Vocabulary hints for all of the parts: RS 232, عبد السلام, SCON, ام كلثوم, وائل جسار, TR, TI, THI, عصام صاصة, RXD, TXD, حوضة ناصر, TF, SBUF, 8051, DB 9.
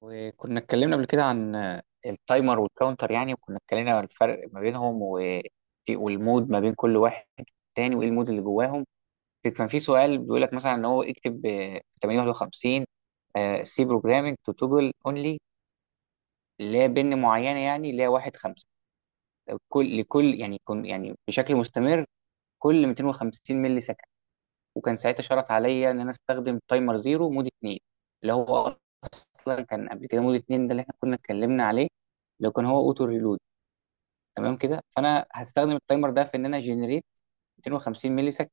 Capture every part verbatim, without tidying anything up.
وكنا اتكلمنا قبل كده عن التايمر والكاونتر يعني وكنا اتكلمنا عن الفرق ما بينهم و- والمود ما بين كل واحد تاني وايه المود اللي جواهم. كان في سؤال بيقول لك مثلا ان هو اكتب آه، تمانية واحد خمسة سي بروجرامينج تو توجل اونلي لا بن معينه يعني لا واحد خمسة كل لكل يعني كن يعني بشكل مستمر كل مئتين وخمسين ملي. وكان ساعتها شرط عليا ان انا استخدم تايمر زيرو مود اتنين، اللي هو اصلا كان قبل كده مود اتنين، ده اللي احنا كنا اتكلمنا عليه لو كان هو اوتو ريلود. تمام كده، فانا هستخدم التايمر ده في ان انا جنريت مئتين وخمسين ملي سكند.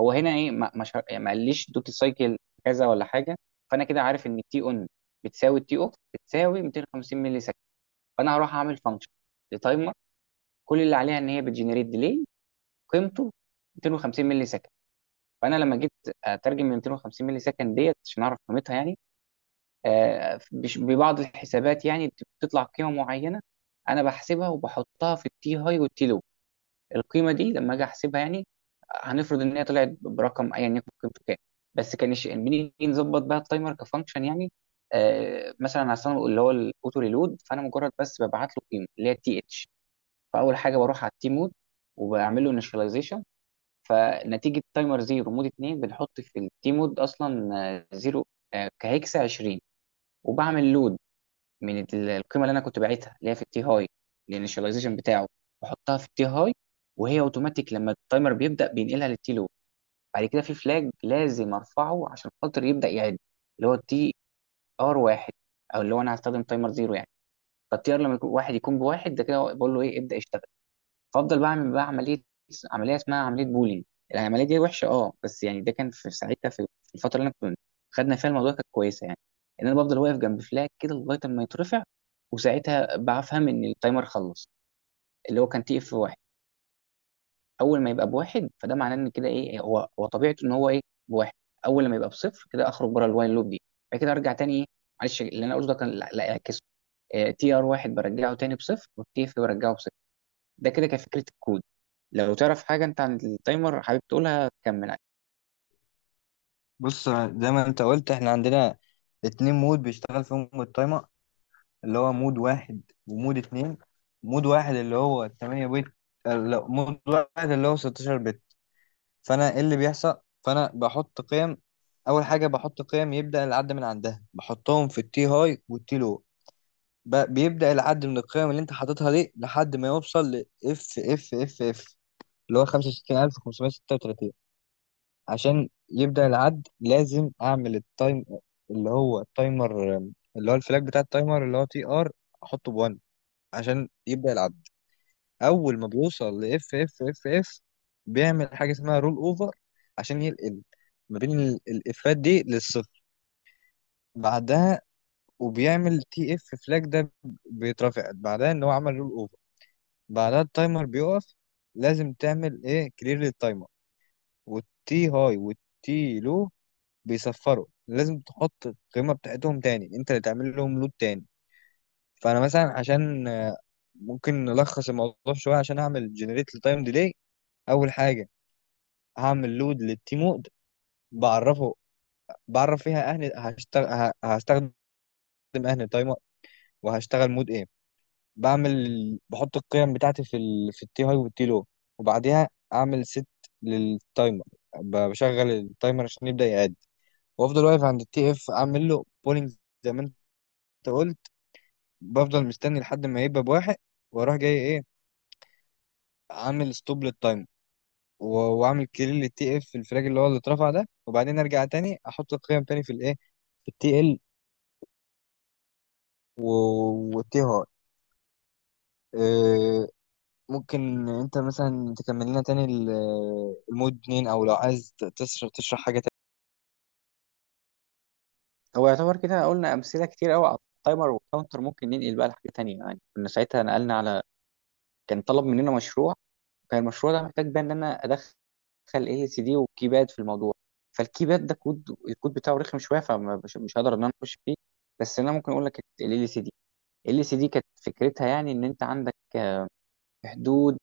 هو هنا ايه، ما ما, شر... يعني ما قاليش دوتي سايكل كذا ولا حاجه. فانا كده عارف ان التي اون بتساوي التي اوف بتساوي مئتين وخمسين ملي سكند. فانا هروح اعمل فانكشن لتايمر كل اللي عليها ان هي بتجنريت ديلي قيمته مئتين وخمسين ملي سكند. فانا لما جيت اترجم من مئتين وخمسين مللي سكند ديت عشان اعرف قيمتها يعني، آه، بش- ببعض الحسابات يعني بتطلع قيمه معينه. انا بحسبها وبحطها في التي هاي والتي لو. القيمه دي لما اجي احسبها يعني هنفرض ان هي طلعت برقم ايا يكن قيمته كام. بس كان الش- بنيجي نظبط بقى التايمر كفانكشن يعني. آه، مثلا على الصنع اللي هو الاوتو ريلود، فانا مجرد بس ببعت له قيمه اللي هي تي اتش. فاول حاجه بروح على التي مود وبعمل له، فنتيجه تايمر زيرو مود اتنين بنحط في التي مود اصلا آه، زيرو، آه، كهيكسة عشرين. وبعمل لود من ال- القيمه اللي انا كنت باعتها اللي هي في التي هاي. الانيشاليزيشن بتاعه بحطها في التي هاي، وهي اوتوماتيك لما التايمر بيبدا بينقلها للتي لو. بعد كده في فلاج لازم ارفعه عشان خاطر يبدا يعد، اللي هو التي ار واحد، او اللي هو انا هستخدم تايمر زيرو يعني. فالتي ار لما يكون واحد يكون بواحد، ده كده بقول له ايه ابدا اشتغل. فافضل بعمل بقى عمليه عمليه اسمها عمليه بولينج. العمليه دي وحشه اه، بس يعني ده كان في ساعتها في في الفتره اللي انا كنت خدنا فيها الموضوع كانت كويسه يعني. ان انا بفضل واقف جنب فلاج كده لغايه اما يترفع وساعتها بفهم ان التايمر خلص، اللي هو كان تي اف واحد. اول ما يبقى بواحد فده معناه ان كده ايه، هو هو طبيعته ان هو ايه بواحد. اول لما يبقى بصفر كده اخرج بره الوايل لوب دي. بعد كده ارجع تاني ايه، معلش اللي انا قلته ده كان لا لا، اعكسه، تي ار واحد برجعه تاني بصفر والتي اف برجعه بصفر. ده كده كفكرة الكود. لو تعرف حاجة انت عن التايمر حابب تقولها تكمل عليه. بص زي ما انت قلت احنا عندنا اتنين مود بيشتغل فيهم التايمر، اللي هو مود واحد ومود اتنين. مود واحد اللي هو ثمانية بت. اه لا، مود واحد اللي هو ستاشر بت. فانا ايه اللي بيحصل؟ فانا بحط قيم. اول حاجة بحط قيم يبدأ العد من عندها، بحطهم في التي هاي والتي لو. ب- بيبدأ العد من القيم اللي انت حاططها دي لحد ما يوصل ل اف اف اف اف، اللي هو خمسة وستين الف وخمسمية ستة وتلاتين. عشان يبدأ العد لازم اعمل التايم، اللي هو التايمر، اللي هو الفلاج بتاع التايمر اللي هو تي ار، احطه ب1 عشان يبدأ العد. اول ما بيوصل ل اف اف اف اف، بيعمل حاجة اسمها رول اوفر، عشان ينقل ما بين ال- الافات دي للصفر. بعدها وبيعمل تي اف، فلاج ده بيترفع بعدها ان هو عمل رول اوفر. بعدها التايمر بيقف. لازم تعمل ايه، كلير للتايمر، والتي هاي والتي لو بيصفروا. لازم تحط القيمة بتاعتهم تاني، انت اللي تعمل لهم لود تاني. فانا مثلا عشان آه، ممكن نلخص الموضوع شوية عشان اعمل جنريت لتايم ديلي. اول حاجة هعمل لود للتيم مود، بعرفه، بعرف فيها اهني هشتغل، هستخدم اهني تايمر، وهشتغل مود ايه. بعمل، بحط القيم بتاعتي في ال... في التي هاي والتي لو. وبعديها اعمل ست للتايمر، ب- بشغل التايمر عشان يبدأ يعد. وافضل واقف عند التي اف، اعمل له بولينج، زي ما انت قلت، بفضل مستني لحد ما يبقى بواحد، واروح جاي ايه، عامل ستوب للتايم، و- واعمل كليل للتي اف في الفراج اللي هو اللي اترفع ده، وبعدين ارجع تاني احط القيم تاني في الايه، في التي ال والتي هاي. إيه، ممكن انت مثلا تكمل لنا تاني ال- المود اتنين، او لو عايز ت- تشرح تشرح حاجه تانية. هو يعتبر كده قلنا أمثلة كتير قوي على التايمر والكاونتر، ممكن ننقل بقى لحاجة تانية يعني. كنا ساعتها نقلنا على، كان طلب مننا مشروع، كان المشروع ده محتاج بقى ان انا ادخل اي سي دي وكيباد في الموضوع. فالكيباد ده كود الكود بتاعه رخم شوية، فمش مش هقدر ان انا اخش فيه. بس انا ممكن اقول لك ال ال سي دي. ال سي دي كانت فكرتها يعني ان انت عندك آه، في حدود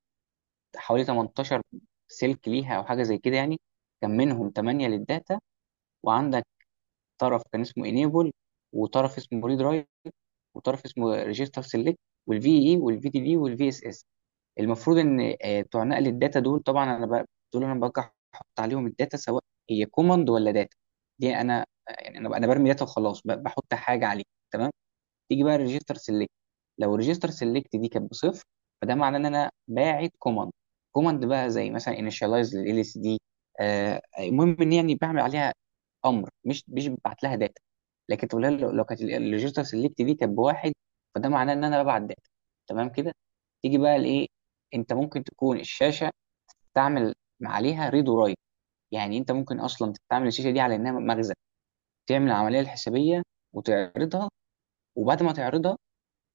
حوالي تمنتاشر سلك ليها او حاجة زي كده يعني. كان منهم ثمانية للداتا، وعندك طرف كان اسمه انيبل، وطرف اسمه ريدرايت، وطرف اسمه ريجستر سيلكت، والفي اي والفي دي بي والفي اس اس. المفروض ان آه، بتوع نقل الداتا دول، طبعا انا ب- دول انا برجع احط عليهم الداتا سواء هي كوماند ولا داتا. دي انا آه، يعني انا انا برمي داتا وخلاص، ب- بحط حاجه عليه. تمام. تيجي بقى ريجستر سيلكت، لو ريجستر سيلكت دي كانت بصفر فده معناه ان انا باعت كوماند. كوماند بقى زي مثلا انيشاليز لل اس دي. المهم ان يعني بعمل عليها امر، مش مش ببعت لها داتا. لكن تقول لها، لو لو كانت الريجستر سيلكت دي كانت بواحد فده معناه ان انا ببعت داتا. تمام كده. تيجي بقى لايه، انت ممكن تكون الشاشه تعمل عليها ريد ورايت. يعني انت ممكن اصلا تعمل الشاشه دي على انها مخزن، تعمل العمليه الحسابيه وتعرضها، وبعد ما تعرضها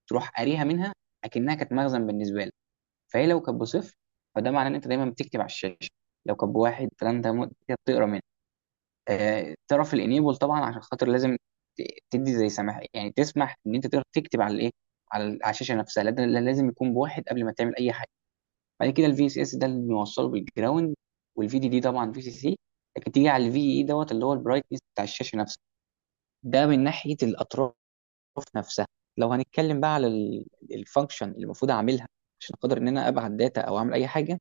تروح قاريها منها، اكنها كانت مخزن بالنسبه لك. فهي لو كانت بصفر فده معناه ان انت دايما بتكتب على الشاشه. لو كانت بواحد فانت م- بتقرا منها. آه، تعرف الانيبل طبعا عشان خاطر لازم ت- تدي زي سماح يعني تسمح ان انت تقدر تكتب على الايه، على ال- على الشاشه نفسها، لا- لا- لازم يكون بواحد قبل ما تعمل اي حاجه. بعد كده الفي اس اس ده اللي بنوصله بالجراوند، والفي دي دي طبعا في سي سي. لكن تيجي على الفي اي دوت اللي هو البرايتنس بتاع الشاشه نفسها. ده من ناحيه الاطراف في نفسها. لو هنتكلم بقى على الفانكشن اللي المفروض اعملها عشان اقدر ان انا ابعت داتا او اعمل اي حاجه،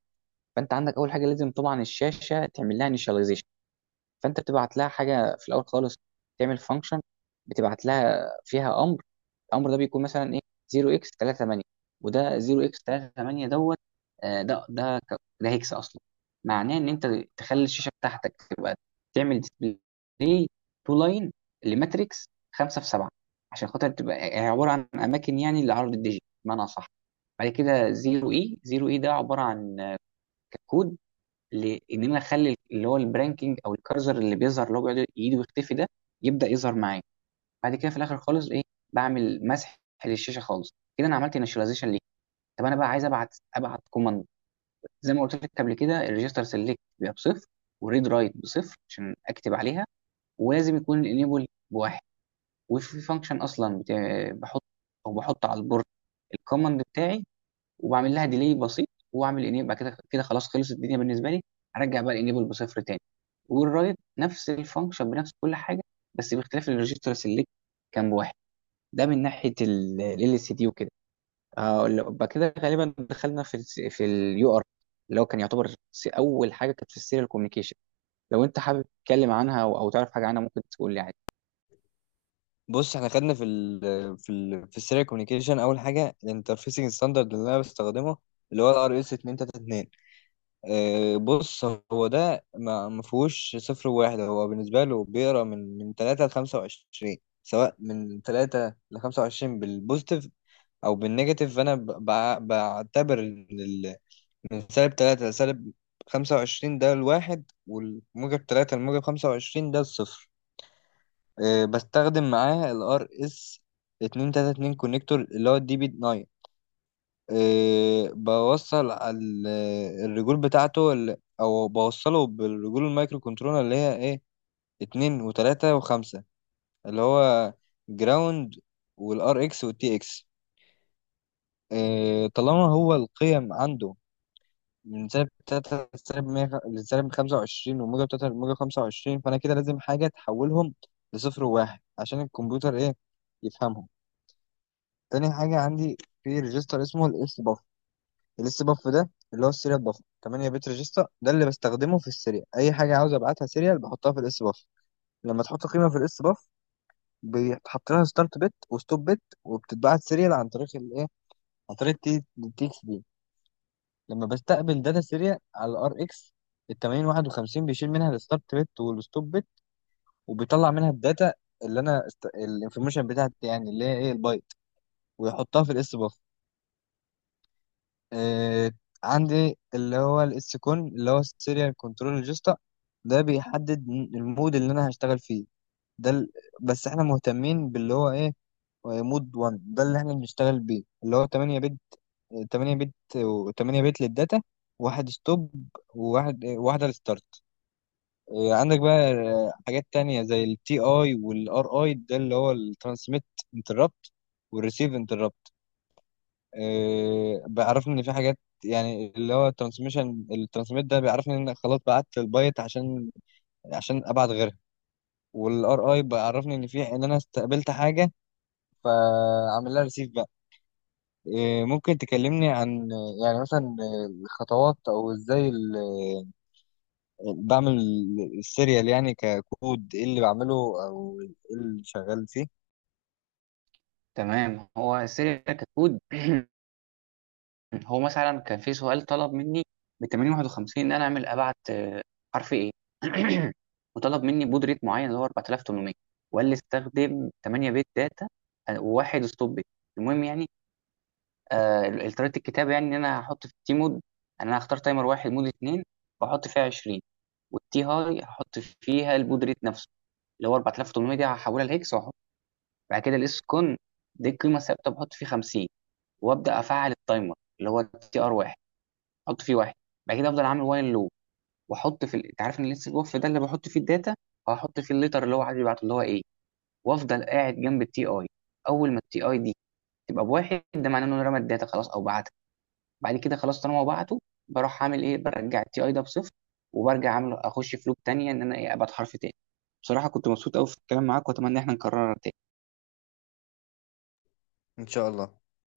فانت عندك اول حاجه لازم طبعا الشاشه تعمل لها initialization. فانت بتبعت لها حاجه في الاول خالص، تعمل فانكشن بتبعت لها فيها امر. الامر ده بيكون مثلا ايه صفر x تلاتة ثمانية. وده صفر x ثلاثة ثمانية دوت، آه، ده ده ك- ده هيكس اصلا، معناه ان انت تخلي الشاشه بتاعتك تبقى تعمل ديسبلاي تو لاين لماتريكس خمسة في سبعة، عشان خاطر تبقى هي عباره عن اماكن يعني لعرض الديجيت بمعنى صح. بعد كده صفر اي، صفر اي ده عباره عن كود لان انا اخلي اللي هو البرانكينج او الكارزر اللي بيظهر اللي هو بيقعد يجي ويختفي ده يبدا يظهر معايا. بعد كده في الاخر خالص ايه، بعمل مسح للشاشه خالص. كده انا عملت انيشاليزيشن ليه. طب انا بقى عايز ابعت ابعت كوماند. زي ما قلت لك قبل كده الريجستر سيلكت بيبقى بصفر، والريد رايت بصفر عشان اكتب عليها، ولازم يكون الانيبل بواحد. وفي فانكشن اصلا بت- بحط او بحط على البورد الكوماند بتاعي، وبعمل لها ديلي بسيط واعمل انيبل. بعد كده كده خلاص خلصت الدنيا بالنسبه لي، هرجع بقى الانيبل بصفر تاني. والرايت نفس الفانكشن بنفس كل حاجه، بس باختلاف الريجستر سيلكت كان بواحد. ده من ناحيه ال اس دي وكده. هقول لك- بعد كده غالبا دخلنا في ال في اليو ار، اللي هو كان يعتبر س- اول حاجه كانت في السيريال كوميونيكيشن. لو انت حابب تتكلم عنها او أو تعرف حاجه عنها ممكن تقول لي عادي. بص احنا خدنا في ال في ال في السيريال كوميونيكيشن. اول حاجه الانترفيسنج ستاندرد اللي انا بستخدمه اللي هو الار اس مئتين اتنين وتلاتين. آه، بص، هو ده ما ما فيهوش صفر وواحد. هو بالنسبة له بيقرا من من تلاتة ل خمسة وعشرين، سواء من تلاتة ل خمسة وعشرين بالبوزيتيف أو بالنيجاتيف. فأنا ب- بع- بعتبر إن ال- من سالب تلاتة لسالب خمسة وعشرين ده الواحد، والموجب تلاتة لموجب خمسة وعشرين ده الصفر. آه، بستخدم معاه ال ار اس اتنين تلاتة اتنين كونكتور اللي هو الدي بي تسعة. إيه، بوصل ال- الرجول بتاعته ال- او بوصله بالرجول المايكرو كنترولر اللي هي ايه، اتنين وتلاتة وخمسة، اللي هو جراوند والار اكس والتي اكس. إيه، طالما هو القيم عنده من سالب تلاتة لسالب مية خ- لسالب خمسة وعشرين، وموجب تلاتة لموجب خمسة وعشرين، فأنا كده لازم حاجة تحولهم لصفر وواحد عشان الكمبيوتر ايه، يفهمهم. تاني حاجة عندي، في ريجستر اسمه الاف الليست باف، ده اللي هو السيريال باف، تمنية بت ريجستا ده اللي بستخدمه في السيريال. اي حاجه عاوز ابعتها سيريال بحطها في الاس باف. لما تحط قيمه في الاس باف، بيتحط لها ستارت بت وستوب بت، وبتتبعت سيريال عن طريق الايه، عن طريق التي اكس دي. لما بستقبل داتا سيريال على الار اكس، ال ثمانية الاف وواحد وخمسين بيشيل منها الستارت بت والستوب بت، وبيطلع منها الداتا اللي انا است... الانفورميشن بتاعتي، يعني اللي هي ايه، البايت، ويحطها في الاس باف. آه، عندي اللي هو الاس كون، اللي هو السيريال كنترول ريجستا، ده بيحدد المود اللي انا هشتغل فيه. ده ال... بس احنا مهتمين باللي هو ايه، مود واحد ده اللي احنا بنشتغل بيه، اللي هو ثمانية بت، ثمانية بت و ثمانية بت للداتا، واحد ستوب وواحد إيه، واحدة للستارت. آه، عندك بقى آه، حاجات تانية زي التي اي والار اي، ده اللي هو الترانسميت انتربت والريسيف انتربت. آه، بيعرفني ان في حاجات، يعني اللي هو الترانسميشن الترانسميت ده بيعرفني ان خلاص بعت البايت، عشان عشان ابعت غيرها. والار اي بيعرفني ان في، ان انا استقبلت حاجه، فاعمل لها ريسيف بقى. آه، ممكن تكلمني عن، يعني مثلا، الخطوات او ازاي ال- بعمل السيريال، يعني ككود ايه اللي بعمله، او ايه اللي شغال فيه؟ تمام. هو السيريال ككود هو مثلا كان في سؤال طلب مني ب تمانية واحد خمسة ان انا اعمل ابعت آه، حرف ايه. وطلب مني بود ريت معين اللي هو اربعة آلاف وتمنمية، وقال لي استخدم ثمانية بت داتا، آه، وواحد ستوب بت. المهم يعني آه طريقه الكتابه يعني ان انا هحط في التي مود ان انا هختار تايمر واحد مود اتنين، واحط فيها عشرين. والتي هاي هحط فيها البود ريت نفسه اللي هو اربعة آلاف وتمنمية، دي هحولها لهكس واحط. بعد كده الاس كون دي القيمه الثابته بحط فيه خمسين. وابدا افعل التايمر اللي هو تي ار واحد. احط فيه واحد. بعد كده افضل اعمل وايل لو واحط في ال- انت عارف ان لسه الوف ده اللي بحط فيه الداتا، هحط فيه الليتر اللي هو عايز يبعته اللي هو ايه. وافضل قاعد جنب التي اي. اول ما التي اي دي تبقى بواحد ده معناه انه رمى الداتا خلاص او بعتها. بعد كده خلاص طالما هو بعته، بروح اعمل ايه برجع التي اي ده بصفر، وبرجع اعمل اخش في لوب تانية ان انا ايه ابعت حرف تاني. بصراحة كنت مبسوط قوي في الكلام معاك واتمنى ان احنا نكررها تاني. ان شاء الله.